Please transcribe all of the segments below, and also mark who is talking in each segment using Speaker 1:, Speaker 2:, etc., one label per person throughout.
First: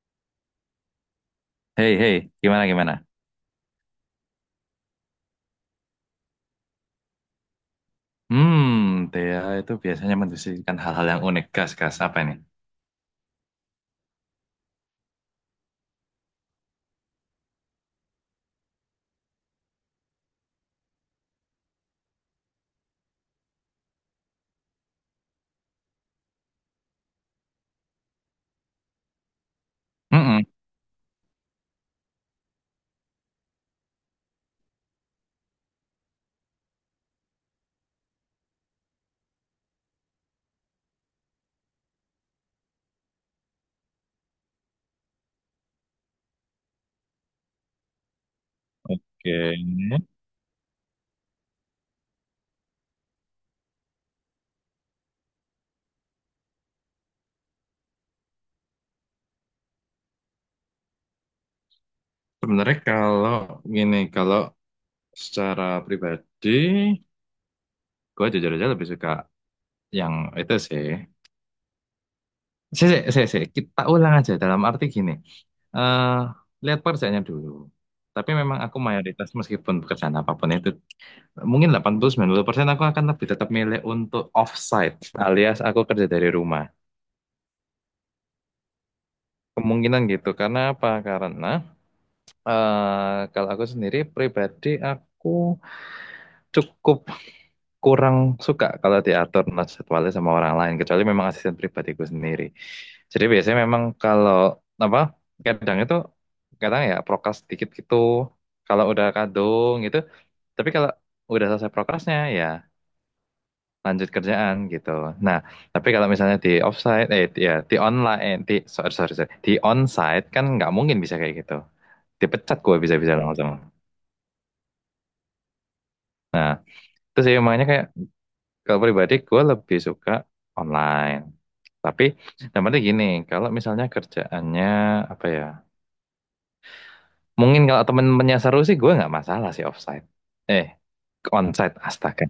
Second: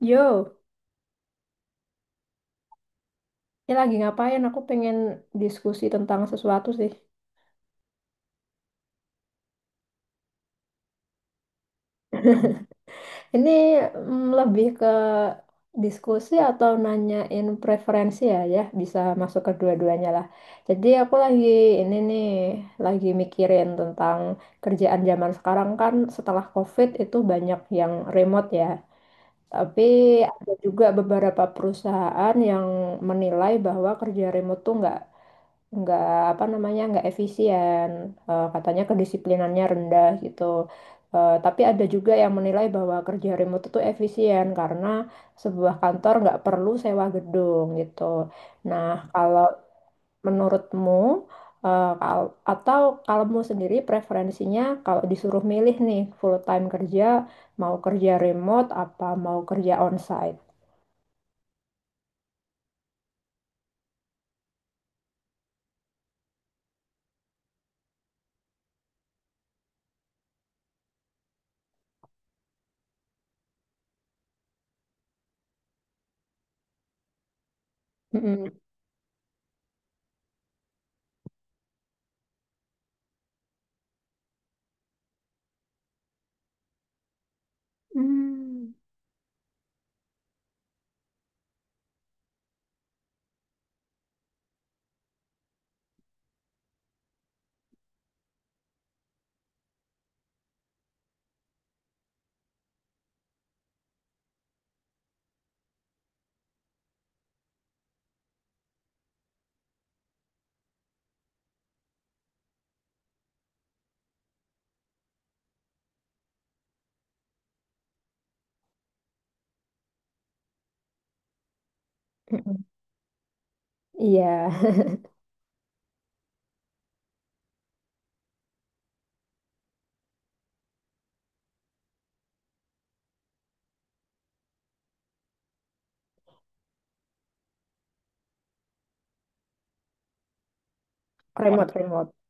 Speaker 1: Yo,
Speaker 2: Hei, hei, gimana, gimana?
Speaker 1: ini lagi ngapain? Aku pengen diskusi tentang sesuatu sih.
Speaker 2: Hmm, Thea itu biasanya mendiskusikan hal-hal yang unik. Gas, gas, apa ini?
Speaker 1: Ini lebih ke diskusi atau nanyain preferensi ya, ya bisa masuk ke dua-duanya lah. Jadi aku lagi ini nih, lagi mikirin tentang kerjaan zaman sekarang kan setelah COVID itu banyak yang remote ya. Tapi
Speaker 2: Mm-mm.
Speaker 1: ada juga beberapa perusahaan yang menilai bahwa kerja remote tuh nggak apa namanya nggak efisien. Katanya kedisiplinannya rendah gitu. Tapi ada juga yang menilai bahwa kerja remote itu efisien karena sebuah kantor nggak perlu sewa gedung gitu. Nah, kalau
Speaker 2: Oke.
Speaker 1: menurutmu, atau kalau mu sendiri preferensinya kalau disuruh milih nih full time kerja, mau kerja remote apa mau kerja onsite?
Speaker 2: Sebenarnya kalau gini, kalau secara pribadi, gue jujur aja lebih suka yang itu sih. Sih, sih, sih, sih. Kita ulang aja dalam arti gini. eh lihat pekerjaannya dulu. Tapi
Speaker 1: Mm-mm.
Speaker 2: memang aku mayoritas meskipun pekerjaan apapun itu, mungkin 80-90% aku akan lebih tetap milih untuk offsite alias aku kerja dari rumah.
Speaker 1: Hmm.
Speaker 2: Kemungkinan gitu, karena apa? Karena kalau aku sendiri pribadi aku cukup kurang suka kalau diatur nah, jadwalnya sama orang lain, kecuali memang asisten pribadiku sendiri. Jadi biasanya memang kalau apa kadang itu kadang ya prokras dikit gitu, kalau udah kadung gitu. Tapi kalau udah selesai prokrasnya ya lanjut kerjaan gitu. Nah, tapi kalau misalnya di offsite, ya di online, sorry sorry, sorry, di onsite kan nggak mungkin bisa kayak gitu, dipecat
Speaker 1: Mm-mm.
Speaker 2: gue bisa-bisa sama-sama.
Speaker 1: Iya.
Speaker 2: Terus ya makanya kayak kalau pribadi gue lebih suka online. Tapi namanya gini, kalau misalnya kerjaannya apa ya? Mungkin kalau temen-temennya seru sih gue nggak masalah sih offsite. Eh,
Speaker 1: Remote
Speaker 2: onsite
Speaker 1: remote.
Speaker 2: astaga.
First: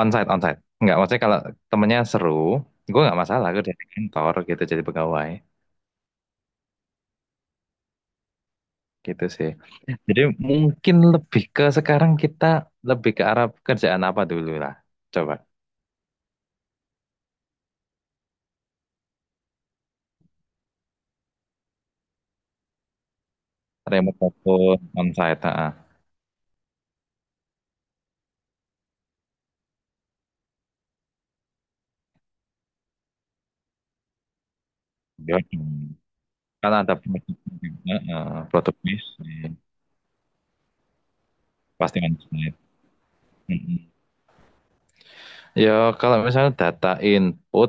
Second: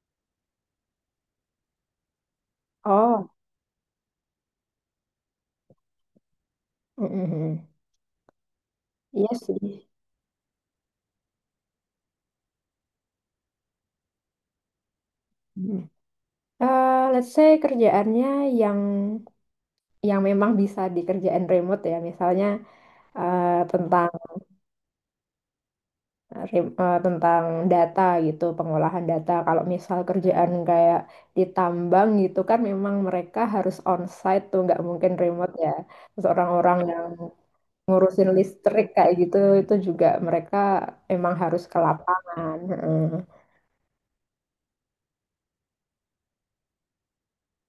Speaker 2: Onsite, onsite. Nggak, maksudnya kalau temennya seru, gue nggak
Speaker 1: Oh.
Speaker 2: masalah gue di kantor gitu jadi pegawai
Speaker 1: Mm-mm.
Speaker 2: gitu
Speaker 1: Iya
Speaker 2: sih.
Speaker 1: sih.
Speaker 2: Jadi mungkin lebih ke sekarang kita lebih ke arah kerjaan apa dulu lah. Coba
Speaker 1: Mm. Let's say kerjaannya yang yang memang bisa dikerjain remote ya, misalnya eh, tentang
Speaker 2: remote maupun onsite. Ah.
Speaker 1: tentang data gitu, pengolahan data. Kalau misal kerjaan kayak di tambang gitu kan, memang mereka harus onsite tuh, nggak mungkin
Speaker 2: Gimana?
Speaker 1: remote ya. Terus
Speaker 2: Karena
Speaker 1: orang-orang
Speaker 2: ada
Speaker 1: yang
Speaker 2: produk juga,
Speaker 1: ngurusin
Speaker 2: eh, produk
Speaker 1: listrik kayak gitu,
Speaker 2: bisnis,
Speaker 1: itu juga mereka emang harus ke
Speaker 2: pasti kan bisnis.
Speaker 1: lapangan. Heeh.
Speaker 2: Mm-mm. Ya, kalau misalnya data input,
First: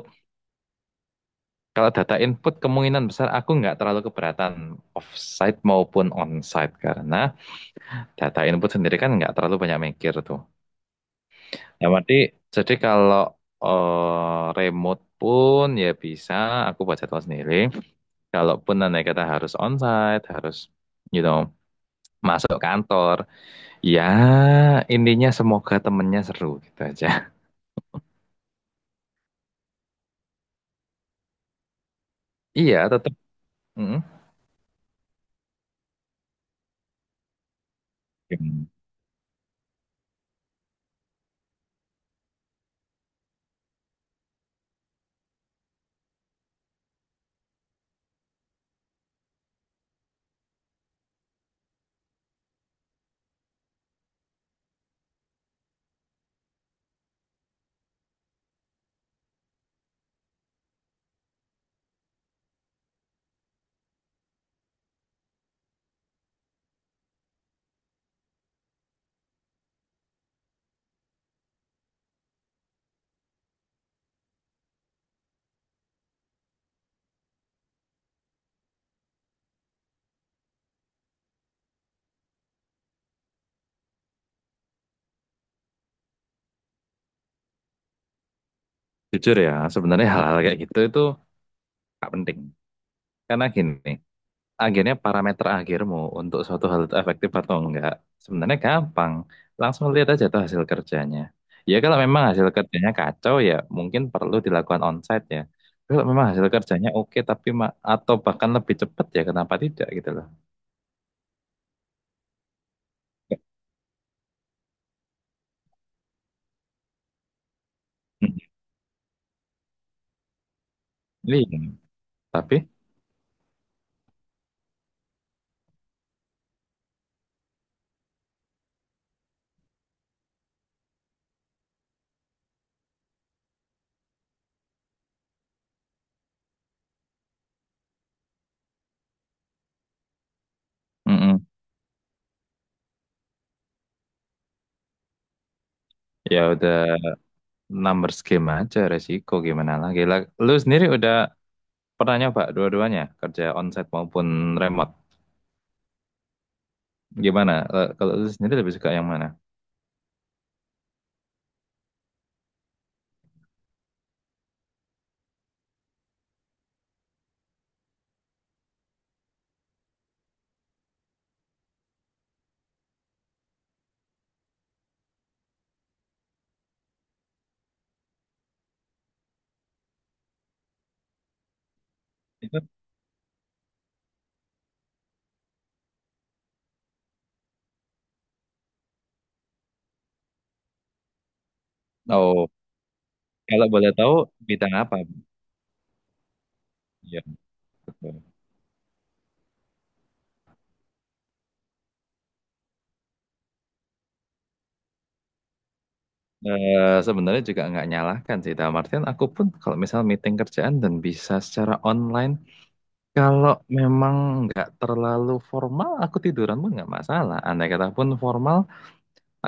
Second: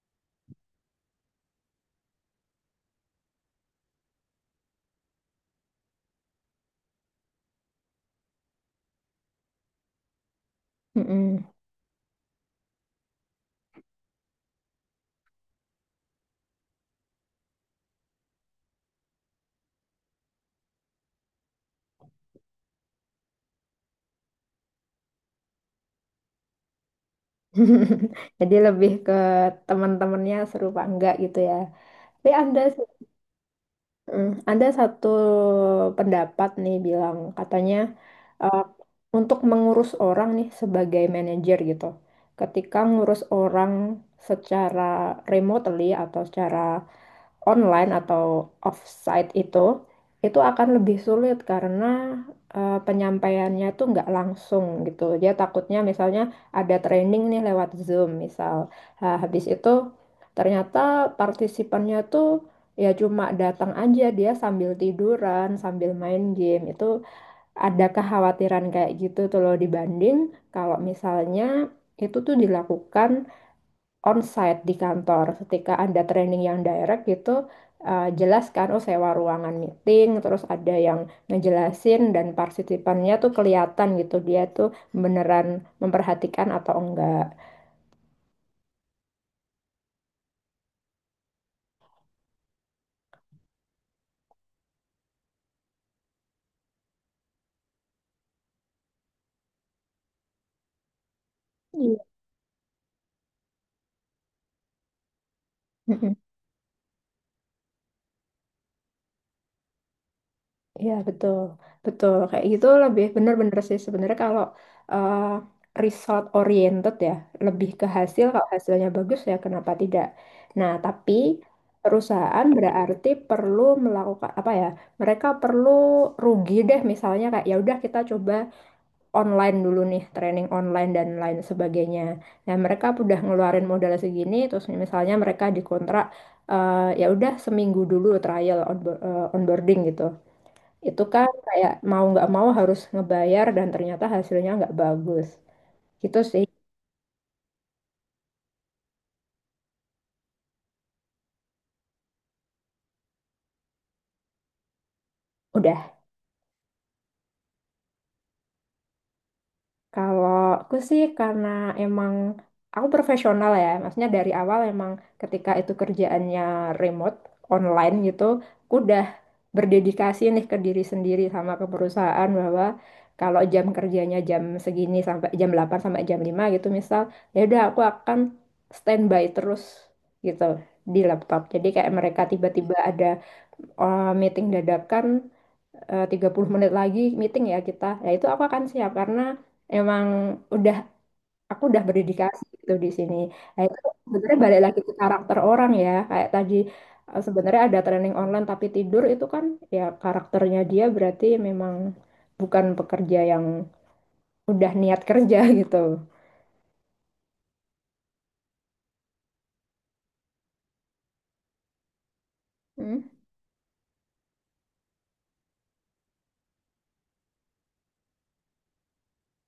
Speaker 2: kalau data input kemungkinan besar aku nggak terlalu keberatan offsite maupun onsite karena data input sendiri kan nggak terlalu banyak mikir tuh.
Speaker 1: Mm-mm.
Speaker 2: Yang berarti jadi kalau remote pun ya bisa aku buat jadwal sendiri. Kalaupun nanti kata harus onsite, harus you know masuk kantor, ya intinya semoga temennya seru gitu aja.
Speaker 1: Jadi lebih ke teman-temannya seru apa enggak gitu ya. Tapi Anda,
Speaker 2: Iya, tetap. Mm.
Speaker 1: Anda satu pendapat nih bilang katanya eh,
Speaker 2: Yang
Speaker 1: untuk mengurus orang nih sebagai manajer gitu. Ketika ngurus orang secara remotely atau secara online atau offsite itu akan lebih sulit karena penyampaiannya tuh nggak langsung gitu. Dia takutnya misalnya ada training nih lewat Zoom misal. Nah, habis itu ternyata partisipannya tuh ya cuma datang aja dia sambil tiduran, sambil main game. Itu ada kekhawatiran kayak gitu tuh loh dibanding kalau misalnya itu tuh dilakukan onsite di kantor. Ketika ada training yang direct gitu, jelas kan, oh sewa ruangan meeting, terus ada yang ngejelasin dan partisipannya tuh kelihatan gitu dia tuh beneran memperhatikan atau enggak.
Speaker 2: Jujur ya, sebenarnya hal-hal kayak gitu itu gak penting. Karena gini, akhirnya parameter akhirmu untuk suatu hal itu efektif atau enggak, sebenarnya gampang. Langsung lihat aja tuh hasil kerjanya. Ya kalau
Speaker 1: Iya.
Speaker 2: memang hasil kerjanya kacau ya mungkin perlu dilakukan onsite ya. Kalau memang hasil kerjanya oke tapi atau bahkan lebih cepat ya kenapa tidak gitu loh.
Speaker 1: Iya betul, betul kayak gitu lebih bener-bener sih sebenarnya kalau eh, result oriented ya, lebih ke hasil,
Speaker 2: Mm.
Speaker 1: kalau hasilnya bagus ya kenapa tidak. Nah tapi
Speaker 2: Iya.
Speaker 1: perusahaan
Speaker 2: Tapi
Speaker 1: berarti perlu melakukan apa ya? Mereka perlu rugi deh misalnya kayak ya udah kita coba online dulu nih training online dan lain sebagainya. Nah mereka udah ngeluarin modal segini terus misalnya mereka dikontrak, ya udah seminggu dulu trial onboarding gitu. Itu kan
Speaker 2: mm-mm.
Speaker 1: kayak mau nggak mau harus ngebayar dan ternyata hasilnya nggak bagus. Gitu sih.
Speaker 2: Ya udah numbers game aja resiko gimana lagi. Lah, lu sendiri udah pernah nyoba dua-duanya, kerja onsite maupun remote.
Speaker 1: Udah.
Speaker 2: Gimana? Eh, kalau lu sendiri lebih suka yang mana?
Speaker 1: Kalau aku sih karena emang aku profesional ya. Maksudnya dari awal emang ketika itu kerjaannya remote, online gitu, aku udah berdedikasi nih ke diri sendiri sama ke perusahaan bahwa kalau jam kerjanya jam segini sampai jam 8 sampai jam 5 gitu misal, ya udah aku akan standby terus gitu di laptop. Jadi kayak mereka
Speaker 2: Itu.
Speaker 1: tiba-tiba ada meeting dadakan, 30 menit lagi meeting ya kita. Nah, itu aku akan siap karena emang udah aku udah berdedikasi
Speaker 2: Oh,
Speaker 1: gitu di sini. Nah,
Speaker 2: kalau
Speaker 1: itu
Speaker 2: boleh tahu
Speaker 1: sebenarnya balik
Speaker 2: bidang
Speaker 1: lagi ke
Speaker 2: apa?
Speaker 1: karakter orang ya. Kayak tadi
Speaker 2: Iya,
Speaker 1: sebenarnya ada training
Speaker 2: betul.
Speaker 1: online tapi tidur itu kan ya karakternya dia berarti memang bukan pekerja yang udah niat kerja gitu.
Speaker 2: Eh, sebenarnya juga nggak nyalahkan sih, dalam artian aku pun kalau misal meeting kerjaan dan bisa secara online,
Speaker 1: Hmm?
Speaker 2: kalau memang nggak terlalu formal, aku tiduran pun nggak masalah. Andai kata pun formal,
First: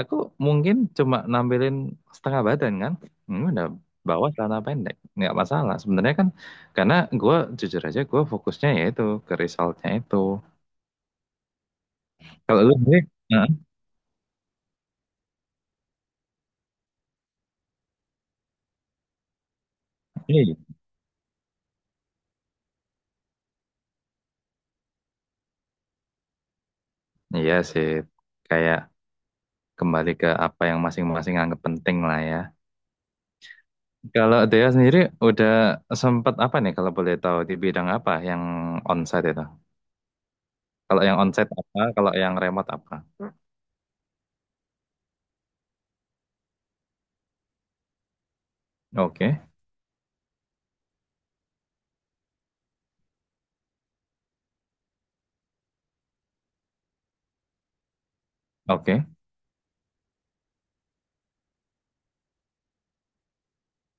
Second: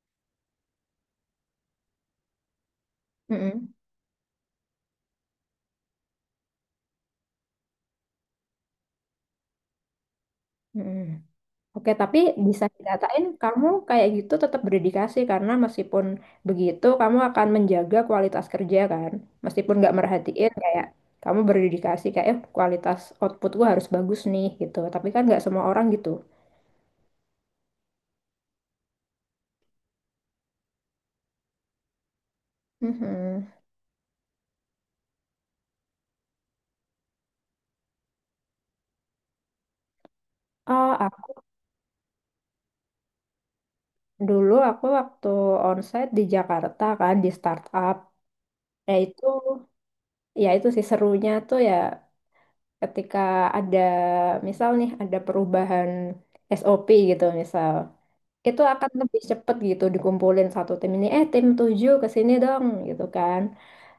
Speaker 2: aku mungkin cuma nampilin setengah badan kan. Udah
Speaker 1: Mm-mm.
Speaker 2: bawa celana pendek. Nggak masalah. Sebenarnya kan karena gue jujur aja gue fokusnya ya itu ke resultnya itu.
Speaker 1: Mm-mm. Oke, tapi
Speaker 2: Kalau
Speaker 1: bisa
Speaker 2: lu sendiri,
Speaker 1: dikatain
Speaker 2: nah,
Speaker 1: kamu kayak gitu tetap berdedikasi karena meskipun begitu kamu akan menjaga kualitas kerja kan. Meskipun nggak merhatiin,
Speaker 2: iya,
Speaker 1: kayak kamu berdedikasi kayak, "Eh, kualitas output gua harus bagus nih," gitu. Tapi kan nggak semua orang gitu.
Speaker 2: iya sih. Kayak kembali ke apa yang masing-masing anggap penting lah ya.
Speaker 1: Mhm.
Speaker 2: Kalau Dea sendiri udah sempat apa nih kalau boleh tahu di bidang apa yang onsite itu?
Speaker 1: Eh,
Speaker 2: Kalau yang
Speaker 1: aku
Speaker 2: onsite apa? Kalau yang remote apa?
Speaker 1: dulu aku waktu onsite di Jakarta kan di startup. Ya itu,
Speaker 2: Oke,
Speaker 1: ya itu sih serunya tuh ya ketika ada misal nih ada perubahan SOP gitu misal. Itu akan
Speaker 2: oke.
Speaker 1: lebih cepet gitu dikumpulin satu tim ini eh tim 7 ke sini dong gitu kan.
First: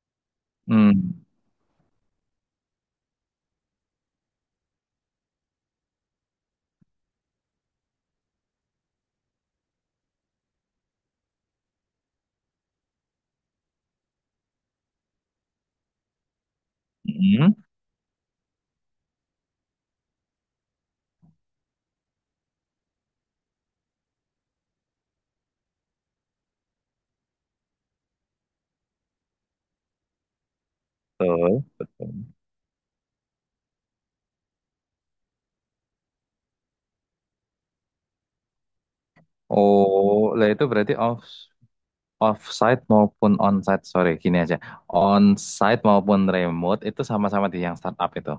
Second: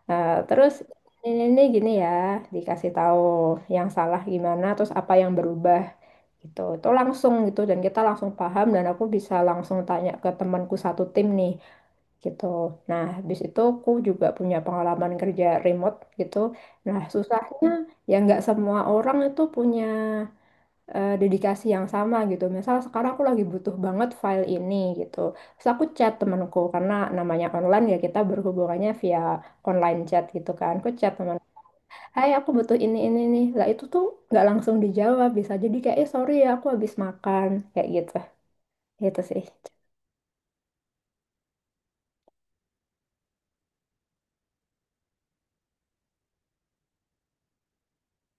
Speaker 1: Nah, terus
Speaker 2: Hmm.
Speaker 1: ini gini ya, dikasih tahu yang salah gimana terus apa yang berubah gitu, itu langsung gitu dan kita langsung paham dan aku bisa langsung tanya ke temanku satu tim nih gitu. Nah, habis itu aku juga punya pengalaman kerja remote gitu. Nah,
Speaker 2: Hmm.
Speaker 1: susahnya ya nggak semua orang itu punya dedikasi yang sama gitu. Misal sekarang aku lagi butuh banget file ini gitu. Terus aku chat temanku karena namanya online ya kita berhubungannya via online chat gitu kan. Aku chat teman,
Speaker 2: Betul,
Speaker 1: "Hai,
Speaker 2: betul.
Speaker 1: aku butuh ini nih." Lah itu tuh nggak langsung dijawab, bisa jadi kayak, "Eh, sorry ya, aku habis makan." Kayak gitu. Gitu sih.
Speaker 2: Oh, lah itu berarti offsite maupun onsite. Sorry, gini aja. Onsite maupun remote itu sama-sama di yang startup itu.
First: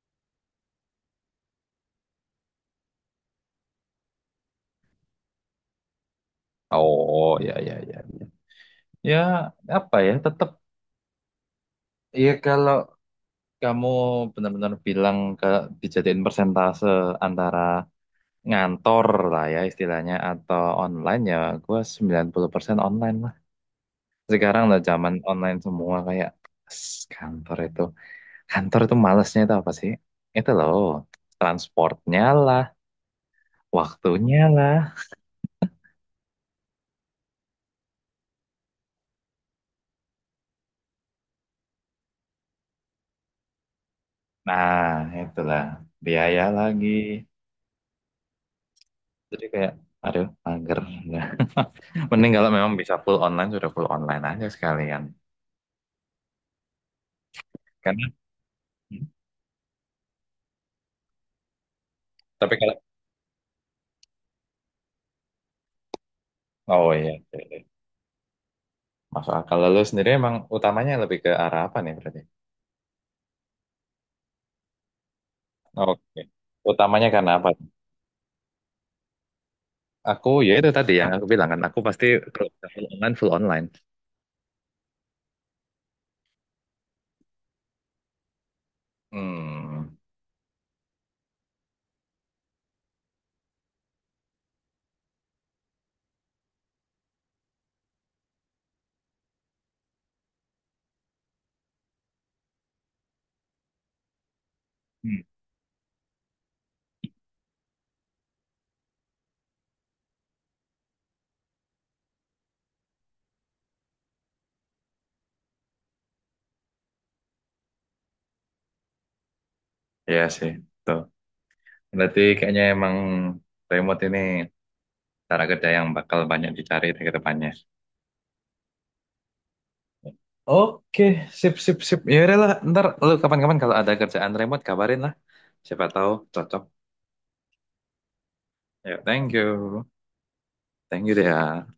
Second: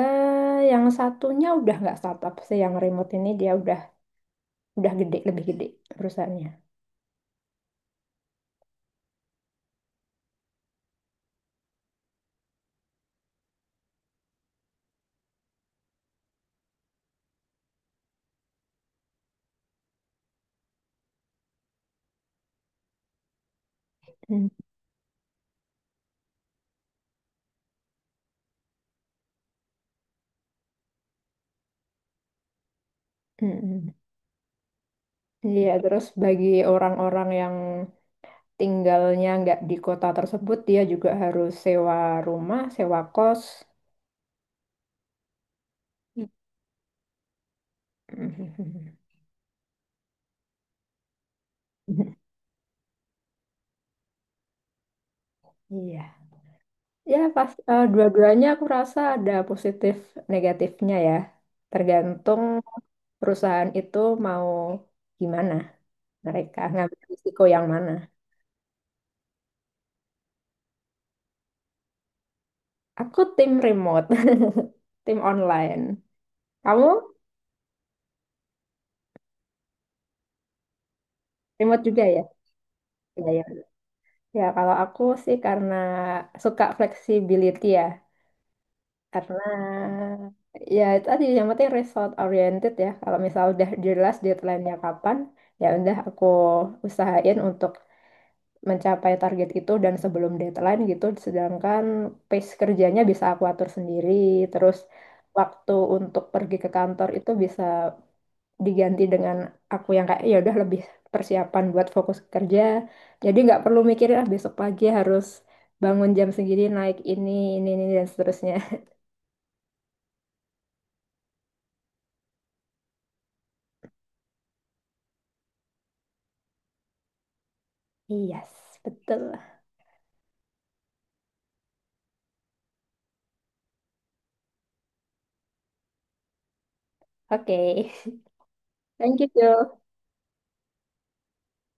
Speaker 1: Yang satunya udah nggak startup sih, yang remote ini dia udah lebih gede perusahaannya.
Speaker 2: Oh, ya, ya, ya. Ya, ya, apa ya? Tetap ya kalau kamu benar-benar bilang ke dijadiin persentase antara ngantor lah ya istilahnya atau online ya gua 90% online lah.
Speaker 1: Hmm,
Speaker 2: Sekarang udah zaman online semua kayak, "Ss, kantor itu Kantor tuh malesnya itu apa sih? Itu loh, transportnya lah,
Speaker 1: hmm, hmm.
Speaker 2: waktunya lah.
Speaker 1: Iya, terus bagi orang-orang yang tinggalnya nggak di kota tersebut, dia juga harus sewa rumah, sewa kos.
Speaker 2: Nah, itulah, biaya lagi. Jadi kayak, aduh, mager. Nah, mending kalau memang bisa full online, sudah full online aja sekalian.
Speaker 1: Iya. Ya, pas
Speaker 2: Karena,
Speaker 1: dua-duanya aku rasa ada positif negatifnya ya. Tergantung
Speaker 2: tapi kalau,
Speaker 1: perusahaan itu mau gimana mereka
Speaker 2: oh,
Speaker 1: ngambil
Speaker 2: iya, iya,
Speaker 1: risiko yang
Speaker 2: iya,
Speaker 1: mana.
Speaker 2: masuk akal. Lalu sendiri emang utamanya lebih ke arah apa nih berarti?
Speaker 1: Aku tim remote, tim online.
Speaker 2: Oke.
Speaker 1: Kamu
Speaker 2: Utamanya karena apa? Aku, ya itu tadi yang aku bilang kan, aku
Speaker 1: remote juga
Speaker 2: pasti
Speaker 1: ya?
Speaker 2: kalau full online,
Speaker 1: Iya,
Speaker 2: full
Speaker 1: ya.
Speaker 2: online.
Speaker 1: Ya, kalau aku sih karena suka flexibility ya. Karena
Speaker 2: Hmm,
Speaker 1: ya itu tadi yang penting result oriented ya. Kalau misal udah jelas deadline-nya kapan, ya udah aku usahain untuk mencapai target itu dan sebelum deadline gitu. Sedangkan pace kerjanya bisa aku atur sendiri. Terus
Speaker 2: hmm.
Speaker 1: waktu untuk pergi ke kantor itu bisa diganti dengan aku yang kayak ya udah lebih persiapan buat fokus kerja. Jadi nggak perlu mikirin ah besok pagi harus bangun jam segini naik ini dan seterusnya.
Speaker 2: Iya sih. Tuh. Berarti kayaknya emang remote ini cara kerja yang bakal banyak dicari ke depannya.
Speaker 1: Yes, betul.
Speaker 2: Oke, sip, sip, sip. Ya udah lah, ntar lu kapan-kapan kalau ada kerjaan remote kabarin lah. Siapa tahu cocok.
Speaker 1: Oke.
Speaker 2: Ya,
Speaker 1: Thank you,
Speaker 2: thank
Speaker 1: Jo.
Speaker 2: you. Thank you, Dea.